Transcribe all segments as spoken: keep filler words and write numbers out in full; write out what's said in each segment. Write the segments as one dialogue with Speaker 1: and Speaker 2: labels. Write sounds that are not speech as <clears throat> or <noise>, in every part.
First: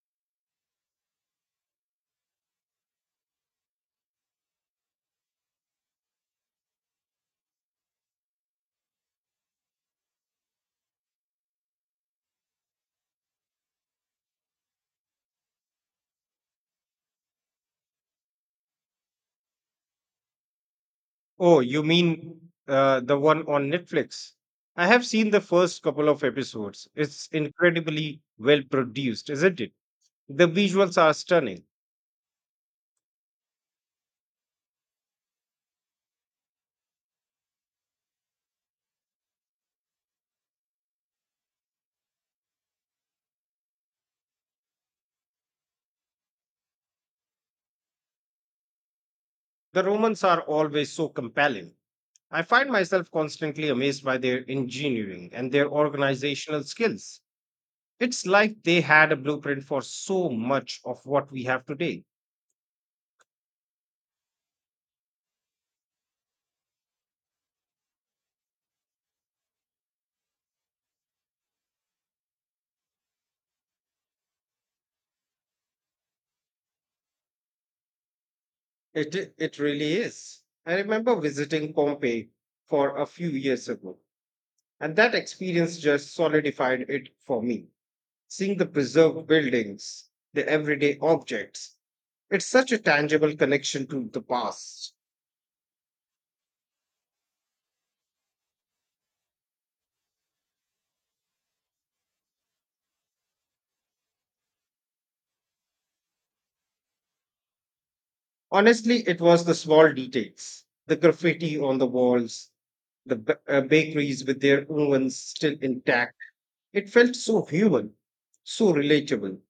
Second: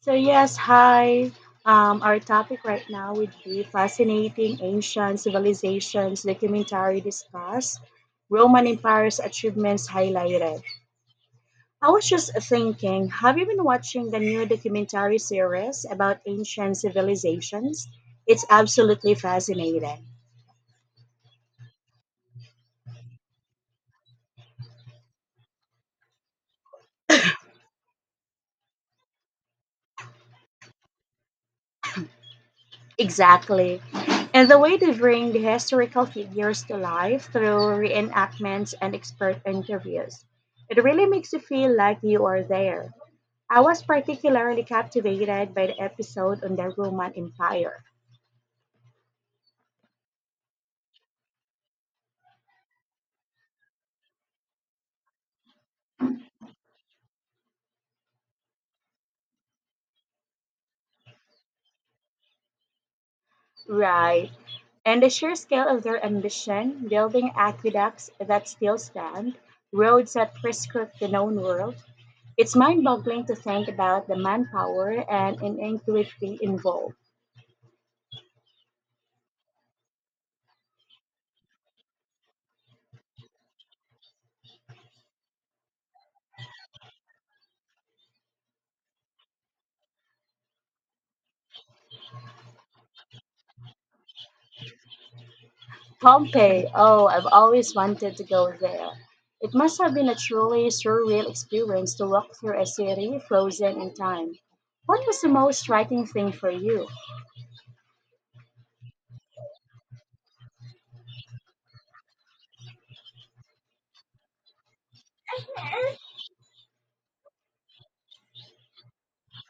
Speaker 1: So yes, hi. Um, our topic right now would be fascinating ancient civilizations documentary discussed, Roman Empire's achievements highlighted. I was just thinking, have you been watching the new documentary series about ancient civilizations? It's absolutely fascinating.
Speaker 2: Oh, you mean uh, the one on Netflix? I have seen the first couple of episodes. It's incredibly well produced, isn't it? The visuals are stunning.
Speaker 1: Exactly. And the way they bring the historical figures to life through reenactments and expert interviews. It really makes you feel like you are there. I was particularly captivated by the episode on the Roman Empire.
Speaker 2: The Romans are always so compelling. I find myself constantly amazed by their engineering and their organizational skills. It's like they had a blueprint for so much of what we have today.
Speaker 1: Right. And the sheer scale of their ambition, building aqueducts that still stand, roads that prescript the known world. It's mind boggling to think about the manpower and ingenuity involved.
Speaker 2: It, it really is. I remember visiting Pompeii for a few years ago. And that experience just solidified it for me. Seeing the preserved buildings, the everyday objects, it's such a tangible connection to the past.
Speaker 1: Pompeii, oh, I've always wanted to go there. It must have been a truly surreal experience to walk through a city frozen in time. What was the most striking thing for you?
Speaker 2: Honestly, it was the small details, the graffiti on the walls, the ba- uh, bakeries with their ovens still intact. It felt so human, so relatable.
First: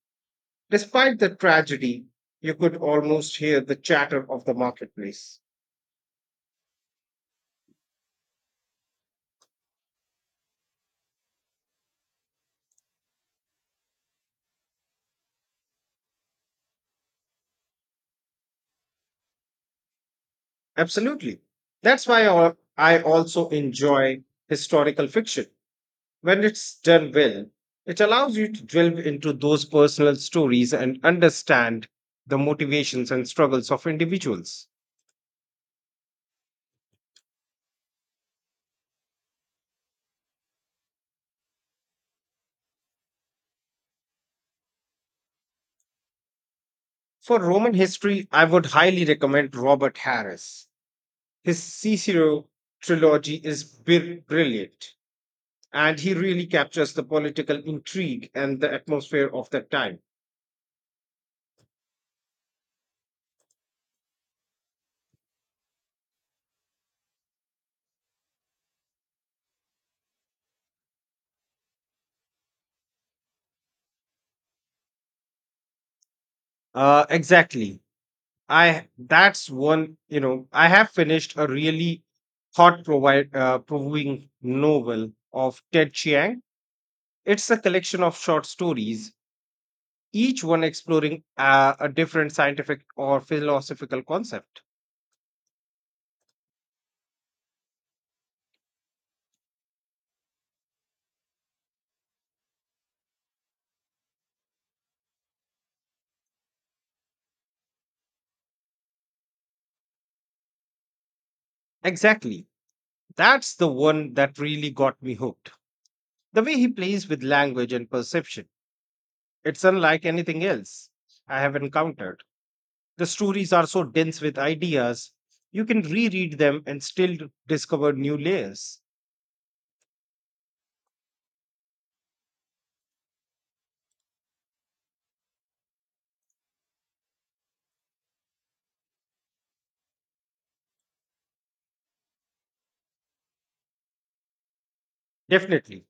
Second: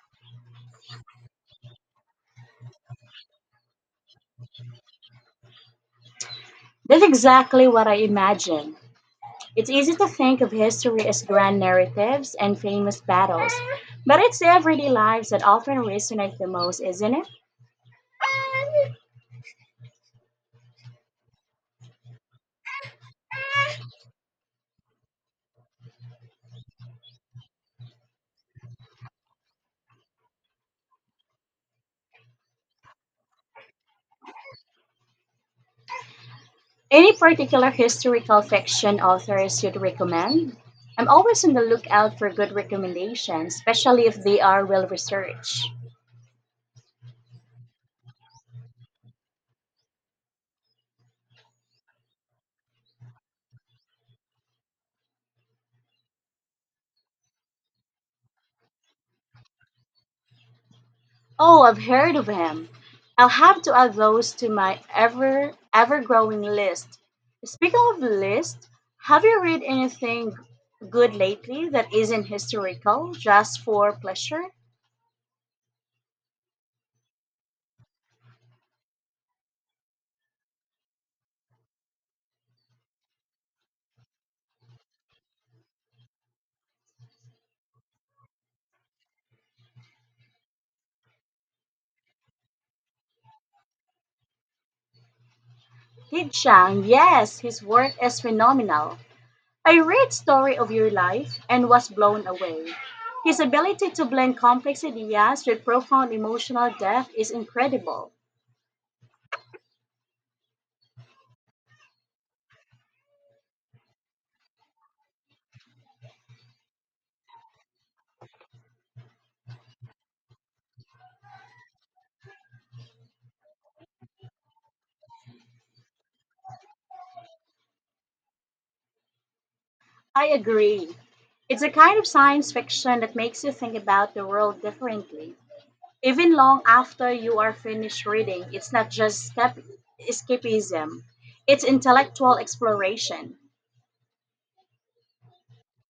Speaker 2: Despite the tragedy, you could almost hear the chatter of the marketplace.
Speaker 1: That's exactly what I imagine. It's easy to think of history as grand narratives and famous battles, but it's everyday lives that often resonate the most, isn't it?
Speaker 2: Absolutely. That's why al- I also enjoy historical fiction. When it's done well, it allows you to delve into those personal stories and understand the motivations and struggles of individuals.
Speaker 1: Any particular historical fiction authors you'd recommend? I'm always on the lookout for good recommendations, especially if they are well researched.
Speaker 2: For Roman history, I would highly recommend Robert Harris. His Cicero trilogy is bir- brilliant, and he really captures the political intrigue and the atmosphere of that time.
Speaker 1: Oh, I've heard of him. I'll have to add those to my ever ever growing list. Speaking of list, have you read anything good lately that isn't historical, just for pleasure?
Speaker 2: Uh, exactly. I that's one, you know, I have finished a really thought provide uh, provoking novel of Ted Chiang. It's a collection of short stories, each one exploring uh, a different scientific or philosophical concept.
Speaker 1: Li Chang, yes, his work is phenomenal. I read Story of Your Life and was blown away. His ability to blend complex ideas with profound emotional depth is incredible.
Speaker 2: Exactly. That's the one that really got me hooked. The way he plays with language and perception. It's unlike anything else I have encountered. The stories are so dense with ideas, you can reread them and still discover new layers.
Speaker 1: I agree. It's a kind of science fiction that makes you think about the world differently. Even long after you are finished reading, it's not just escap- escapism, it's intellectual exploration.
Speaker 2: Definitely.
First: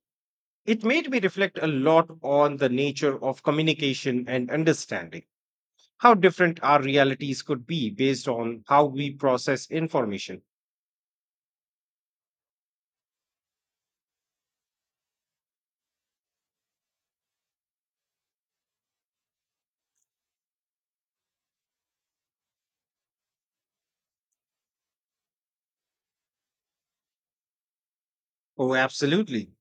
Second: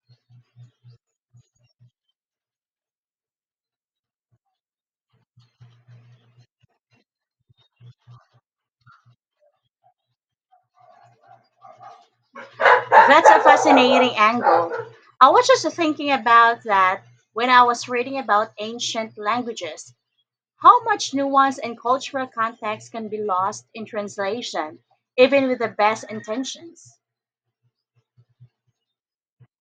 Speaker 2: It made me reflect a lot on the nature of communication and understanding, how different our realities could be based on how we process information.
Speaker 1: That's a fascinating angle. I was just thinking about that when I was reading about ancient languages. How much nuance and cultural context can be lost in translation, even with the best intentions?
Speaker 2: Oh, absolutely.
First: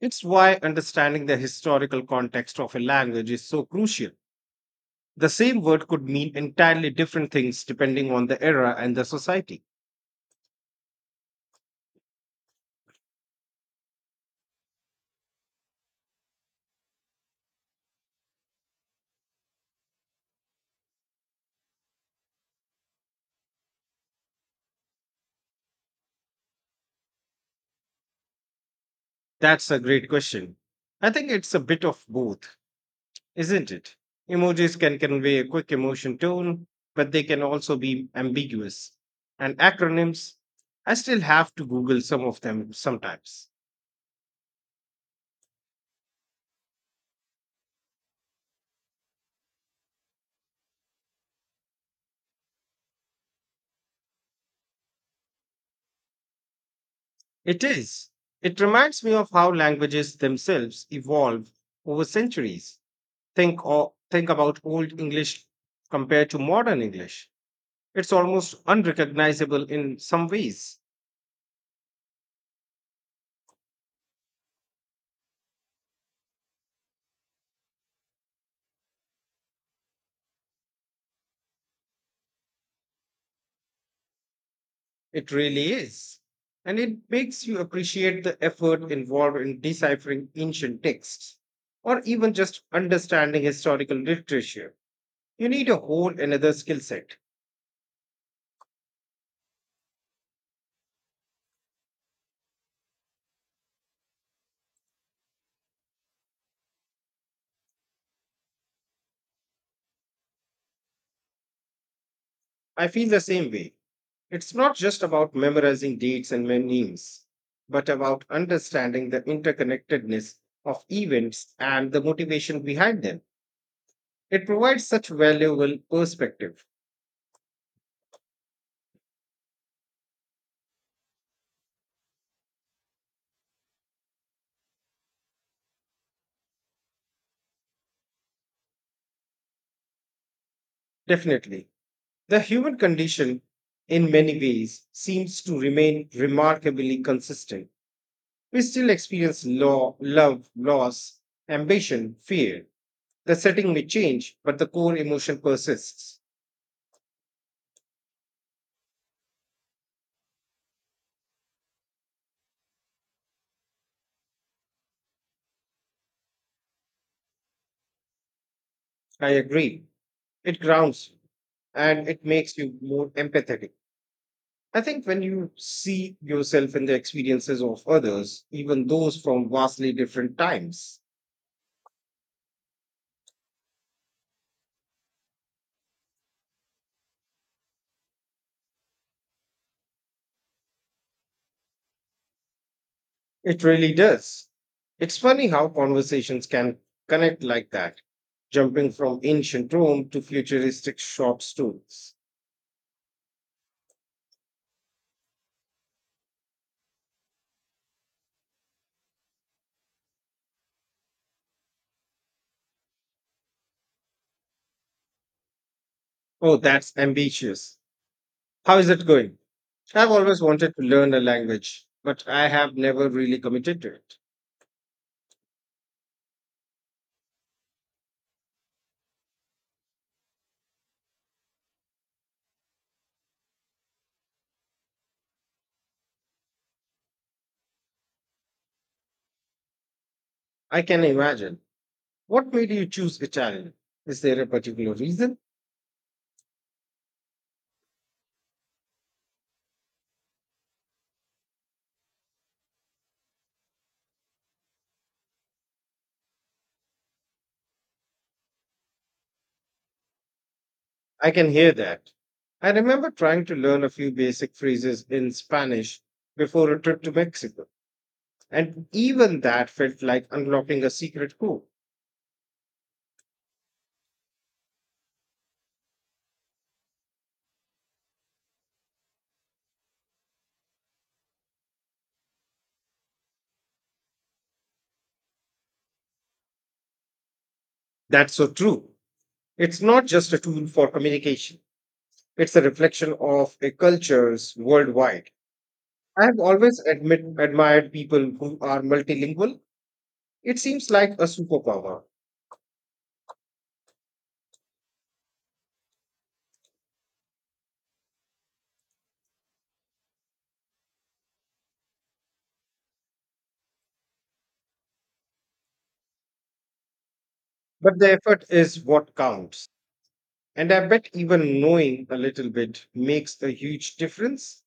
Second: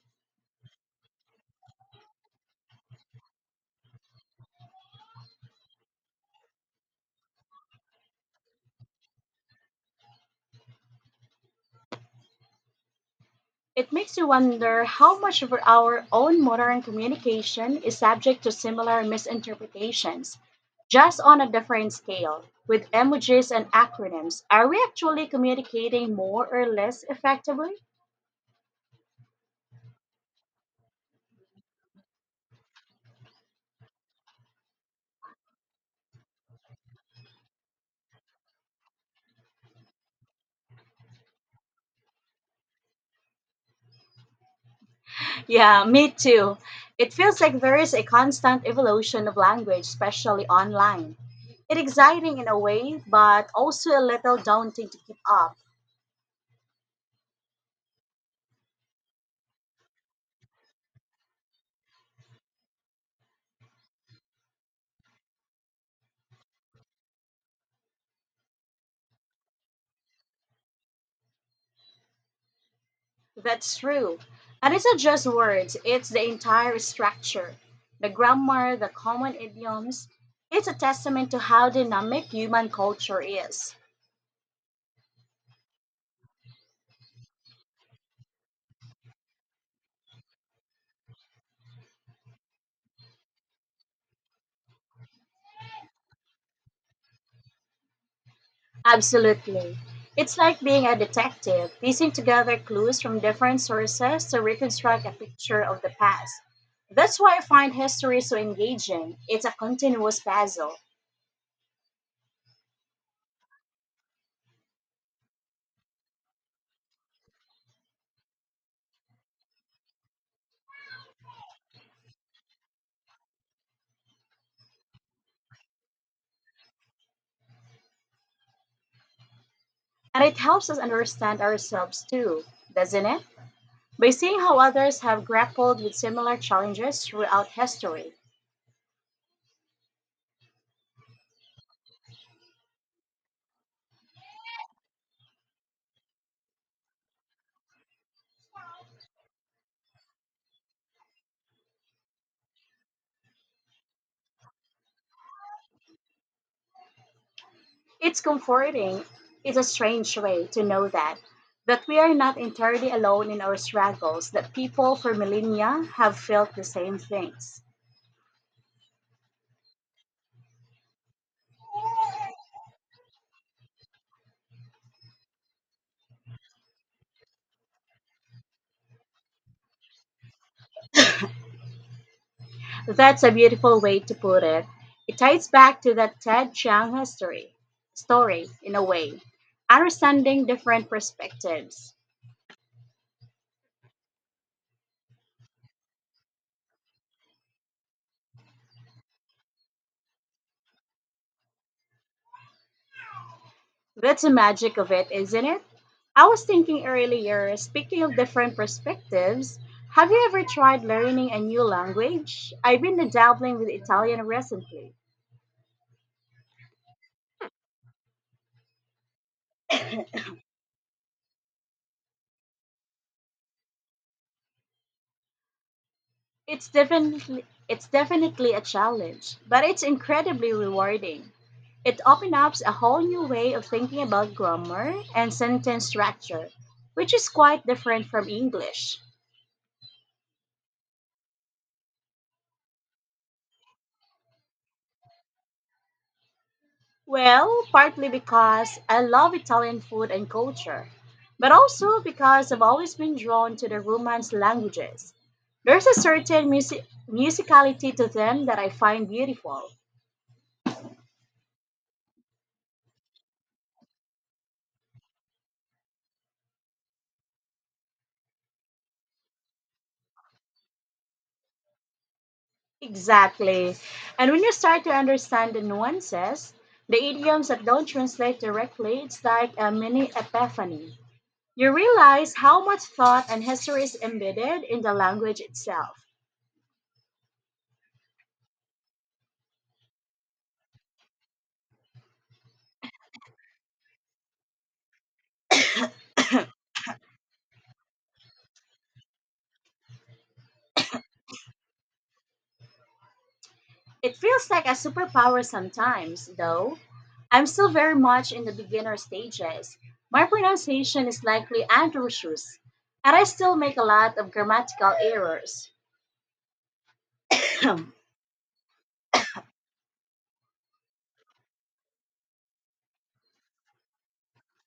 Speaker 2: It's why understanding the historical context of a language is so crucial. The same word could mean entirely different things depending on the era and the society.
Speaker 1: It makes you wonder how much of our own modern communication is subject to similar misinterpretations, just on a different scale. With emojis and acronyms, are we actually communicating more or less effectively?
Speaker 2: That's a great question. I think it's a bit of both, isn't it? Emojis can convey a quick emotion tone, but they can also be ambiguous. And acronyms, I still have to Google some of them sometimes.
Speaker 1: Yeah, me too. It feels like there is a constant evolution of language, especially online. It's exciting in a way, but also a little daunting to keep up.
Speaker 2: It is. It reminds me of how languages themselves evolve over centuries. Think or think about old English compared to modern English. It's almost unrecognizable in some ways.
Speaker 1: That's true. And it's not just words, it's the entire structure, the grammar, the common idioms. It's a testament to how dynamic human culture is.
Speaker 2: It really is. And it makes you appreciate the effort involved in deciphering ancient texts or even just understanding historical literature. You need a whole another skill set.
Speaker 1: Absolutely. It's like being a detective, piecing together clues from different sources to reconstruct a picture of the past. That's why I find history so engaging. It's a continuous puzzle.
Speaker 2: I feel the same way. It's not just about memorizing dates and names, but about understanding the interconnectedness of events and the motivation behind them. It provides such valuable perspective.
Speaker 1: And it helps us understand ourselves too, doesn't it? By seeing how others have grappled with similar challenges throughout history,
Speaker 2: Definitely. The human condition, in many ways, seems to remain remarkably consistent. We still experience law, love, loss, ambition, fear. The setting may change, but the core emotion persists.
Speaker 1: it's comforting in a strange way to know that that we are not entirely alone in our struggles, that people for millennia have felt the same things.
Speaker 2: I agree. It grounds you and it makes you more empathetic. I think when you see yourself in the experiences of others, even those from vastly different times,
Speaker 1: That's a beautiful way to put it. It ties back to that Ted Chiang history story in a way, understanding different perspectives.
Speaker 2: it really does. It's funny how conversations can connect like that, jumping from ancient Rome to futuristic shop stools.
Speaker 1: That's the magic of it, isn't it? I was thinking earlier, speaking of different perspectives, have you ever tried learning a new language? I've been dabbling with Italian recently.
Speaker 2: Oh, that's ambitious. How is it going? I've always wanted to learn a language, but I have never really committed to it.
Speaker 1: It's definitely it's definitely a challenge, but it's incredibly rewarding. It opens up a whole new way of thinking about grammar and sentence structure, which is quite different from English.
Speaker 2: I can imagine. What made you choose Italian? Is there a particular reason?
Speaker 1: Well, partly because I love Italian food and culture, but also because I've always been drawn to the Romance languages. There's a certain music- musicality to them that I find beautiful.
Speaker 2: I can hear that. I remember trying to learn a few basic phrases in Spanish before a trip to Mexico, and even that felt like unlocking a secret code.
Speaker 1: Exactly. And when you start to understand the nuances, the idioms that don't translate directly, it's like a mini epiphany. You realize how much thought and history is embedded in the language itself.
Speaker 2: That's so true. It's not just a tool for communication, it's a reflection of a culture's worldwide. I have always admit, admired people who are multilingual. It seems like a superpower,
Speaker 1: It feels like a superpower sometimes, though. I'm still very much in the beginner stages. My pronunciation is likely atrocious, and I still make a lot of grammatical errors. <clears throat> It
Speaker 2: but the effort is what counts. And I bet even knowing a little bit makes a huge difference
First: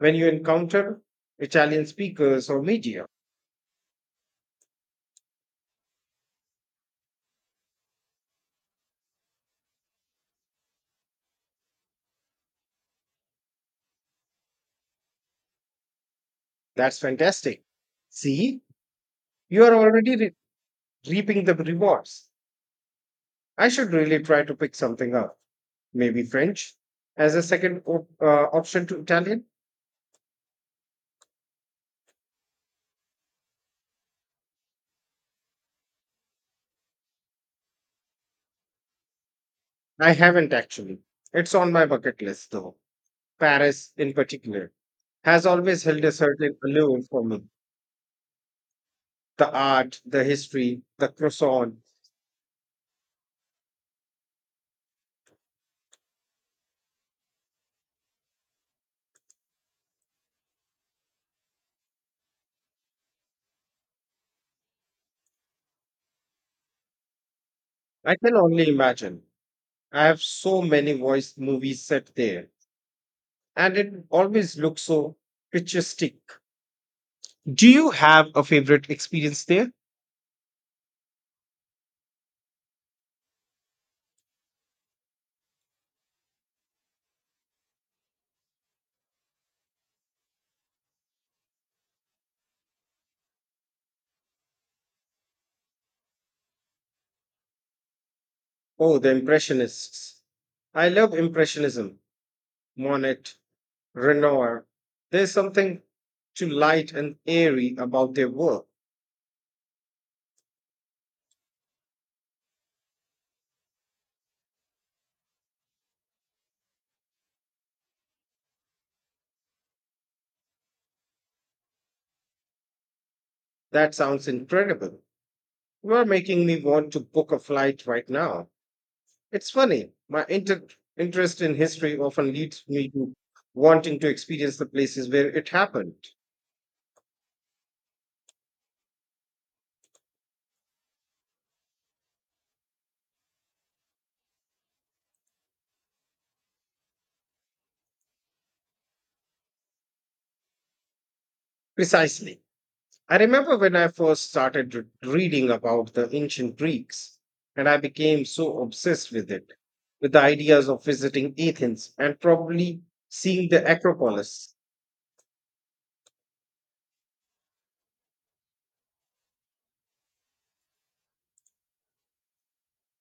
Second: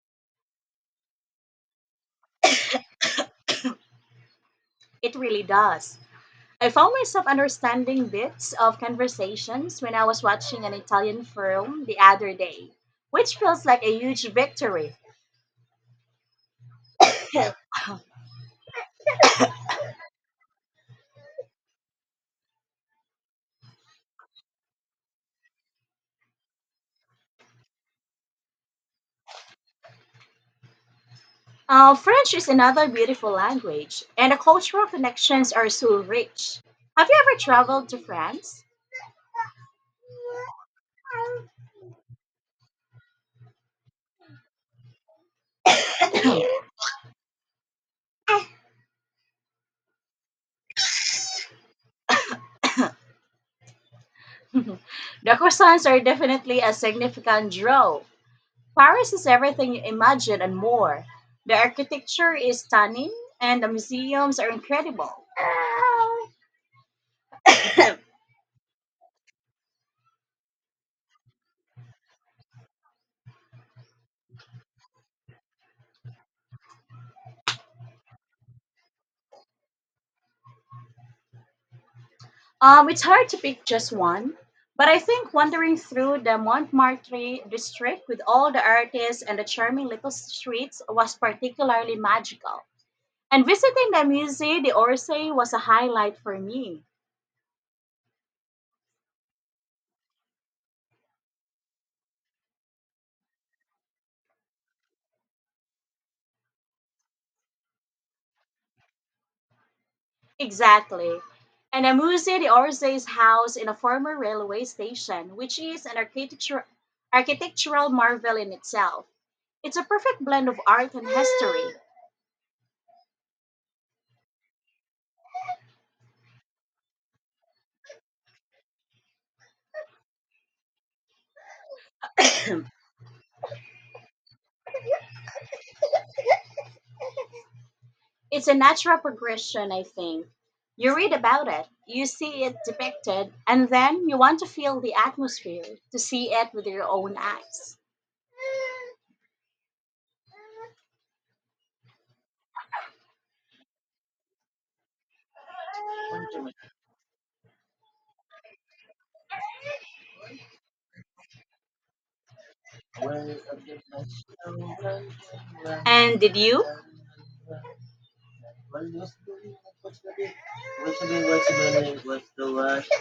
Speaker 2: when you encounter Italian speakers or media.
Speaker 1: really does. I found myself understanding bits of conversations when I was watching an Italian film the other day, which feels like a huge victory.
Speaker 2: That's fantastic.
Speaker 1: <clears throat>
Speaker 2: See, you are already re- reaping the rewards. I should really try to pick something up. Maybe French as a second op- uh, option to Italian.
Speaker 1: Uh, French is another beautiful language, and the cultural connections are so rich. Have you ever traveled to France?
Speaker 2: I haven't actually. It's on my bucket list though. Paris, in particular, has always
Speaker 1: <coughs>
Speaker 2: held a
Speaker 1: The
Speaker 2: certain allure for me. The art, the history, the croissant.
Speaker 1: croissants are definitely a significant draw. Paris is everything you imagine and more. The architecture is stunning, and the museums are incredible.
Speaker 2: I can only imagine. I have so many voice movies set there and it always looks so picturesque. Do you have a favorite experience there?
Speaker 1: Um, it's hard to pick just one, but I think wandering through the Montmartre district with all the artists and the charming little streets was particularly magical. And visiting the Musée d'Orsay was a highlight for me.
Speaker 2: Oh, the Impressionists. I love Impressionism, Monet, Renoir. There's something to light and airy about their work.
Speaker 1: Exactly. And the Musée d'Orsay is housed in a former railway station, which is an architecture, architectural marvel in itself. It's a perfect blend of art and history.
Speaker 2: That sounds incredible. You are making me want to book a flight right now. It's funny, my inter- interest in history often leads me to wanting to experience the places where it happened.
Speaker 1: It's a natural progression, I think. You read about it, you see it depicted, and then you want to feel the atmosphere, to see it with your own eyes.
Speaker 2: Precisely. I remember when I first started re- reading about the ancient Greeks, and I became so obsessed with it, with the ideas of visiting Athens and probably seeing the Acropolis.
Speaker 1: And did you?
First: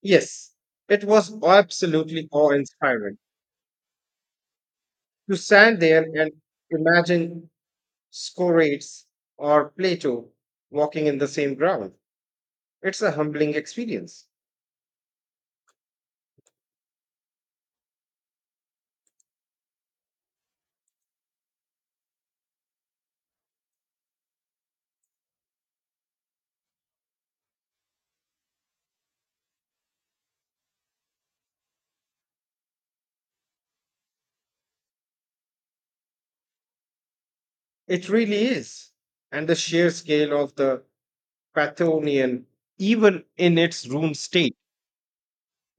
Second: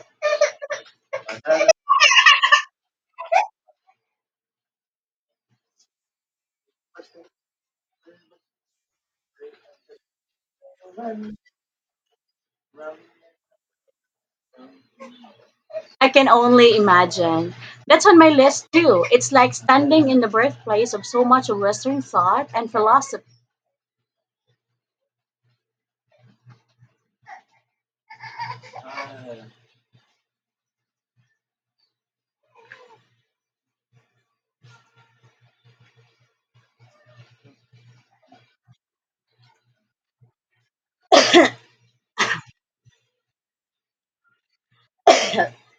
Speaker 2: Yes, it was absolutely awe inspiring to stand there and imagine Scorates or Plato walking in the same ground. It's a humbling experience.
Speaker 1: I can only imagine. That's on my list too. It's like standing in the birthplace of so much of Western thought and philosophy.
Speaker 2: It really is. And the sheer scale of the Pantheon, even in its room state,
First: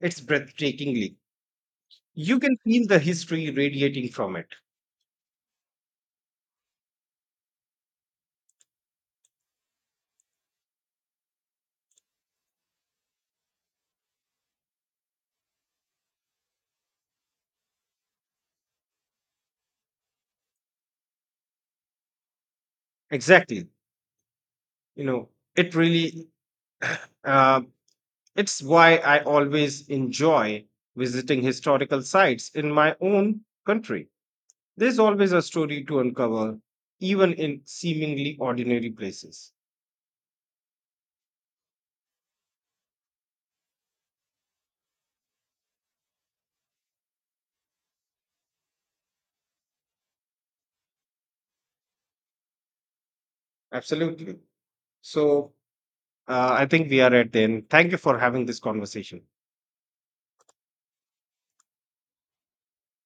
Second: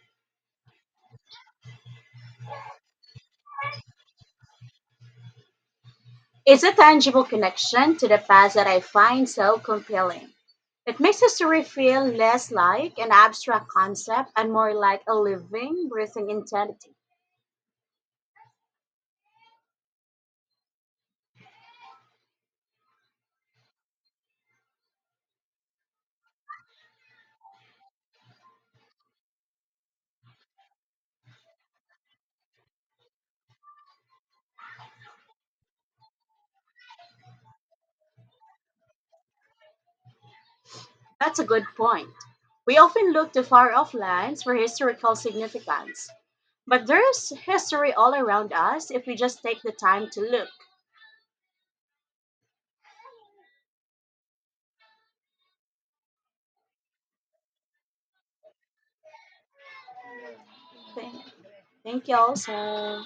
Speaker 2: it's breathtakingly. You can feel the history radiating from it.
Speaker 1: It's a tangible connection to the past that I find so compelling. It makes history feel less like an abstract concept and more like a living, breathing entity.
Speaker 2: Exactly. You know, it really, uh, it's why I always enjoy visiting historical sites in my own country. There's always a story to uncover, even in seemingly ordinary places.
Speaker 1: That's a good point. We often look to far off lands for historical significance, but there's history all around us if we just take the time to look.
Speaker 2: Absolutely. So, Uh, I think we are at the end. Thank you for having this conversation.
Speaker 1: Thank thank you all so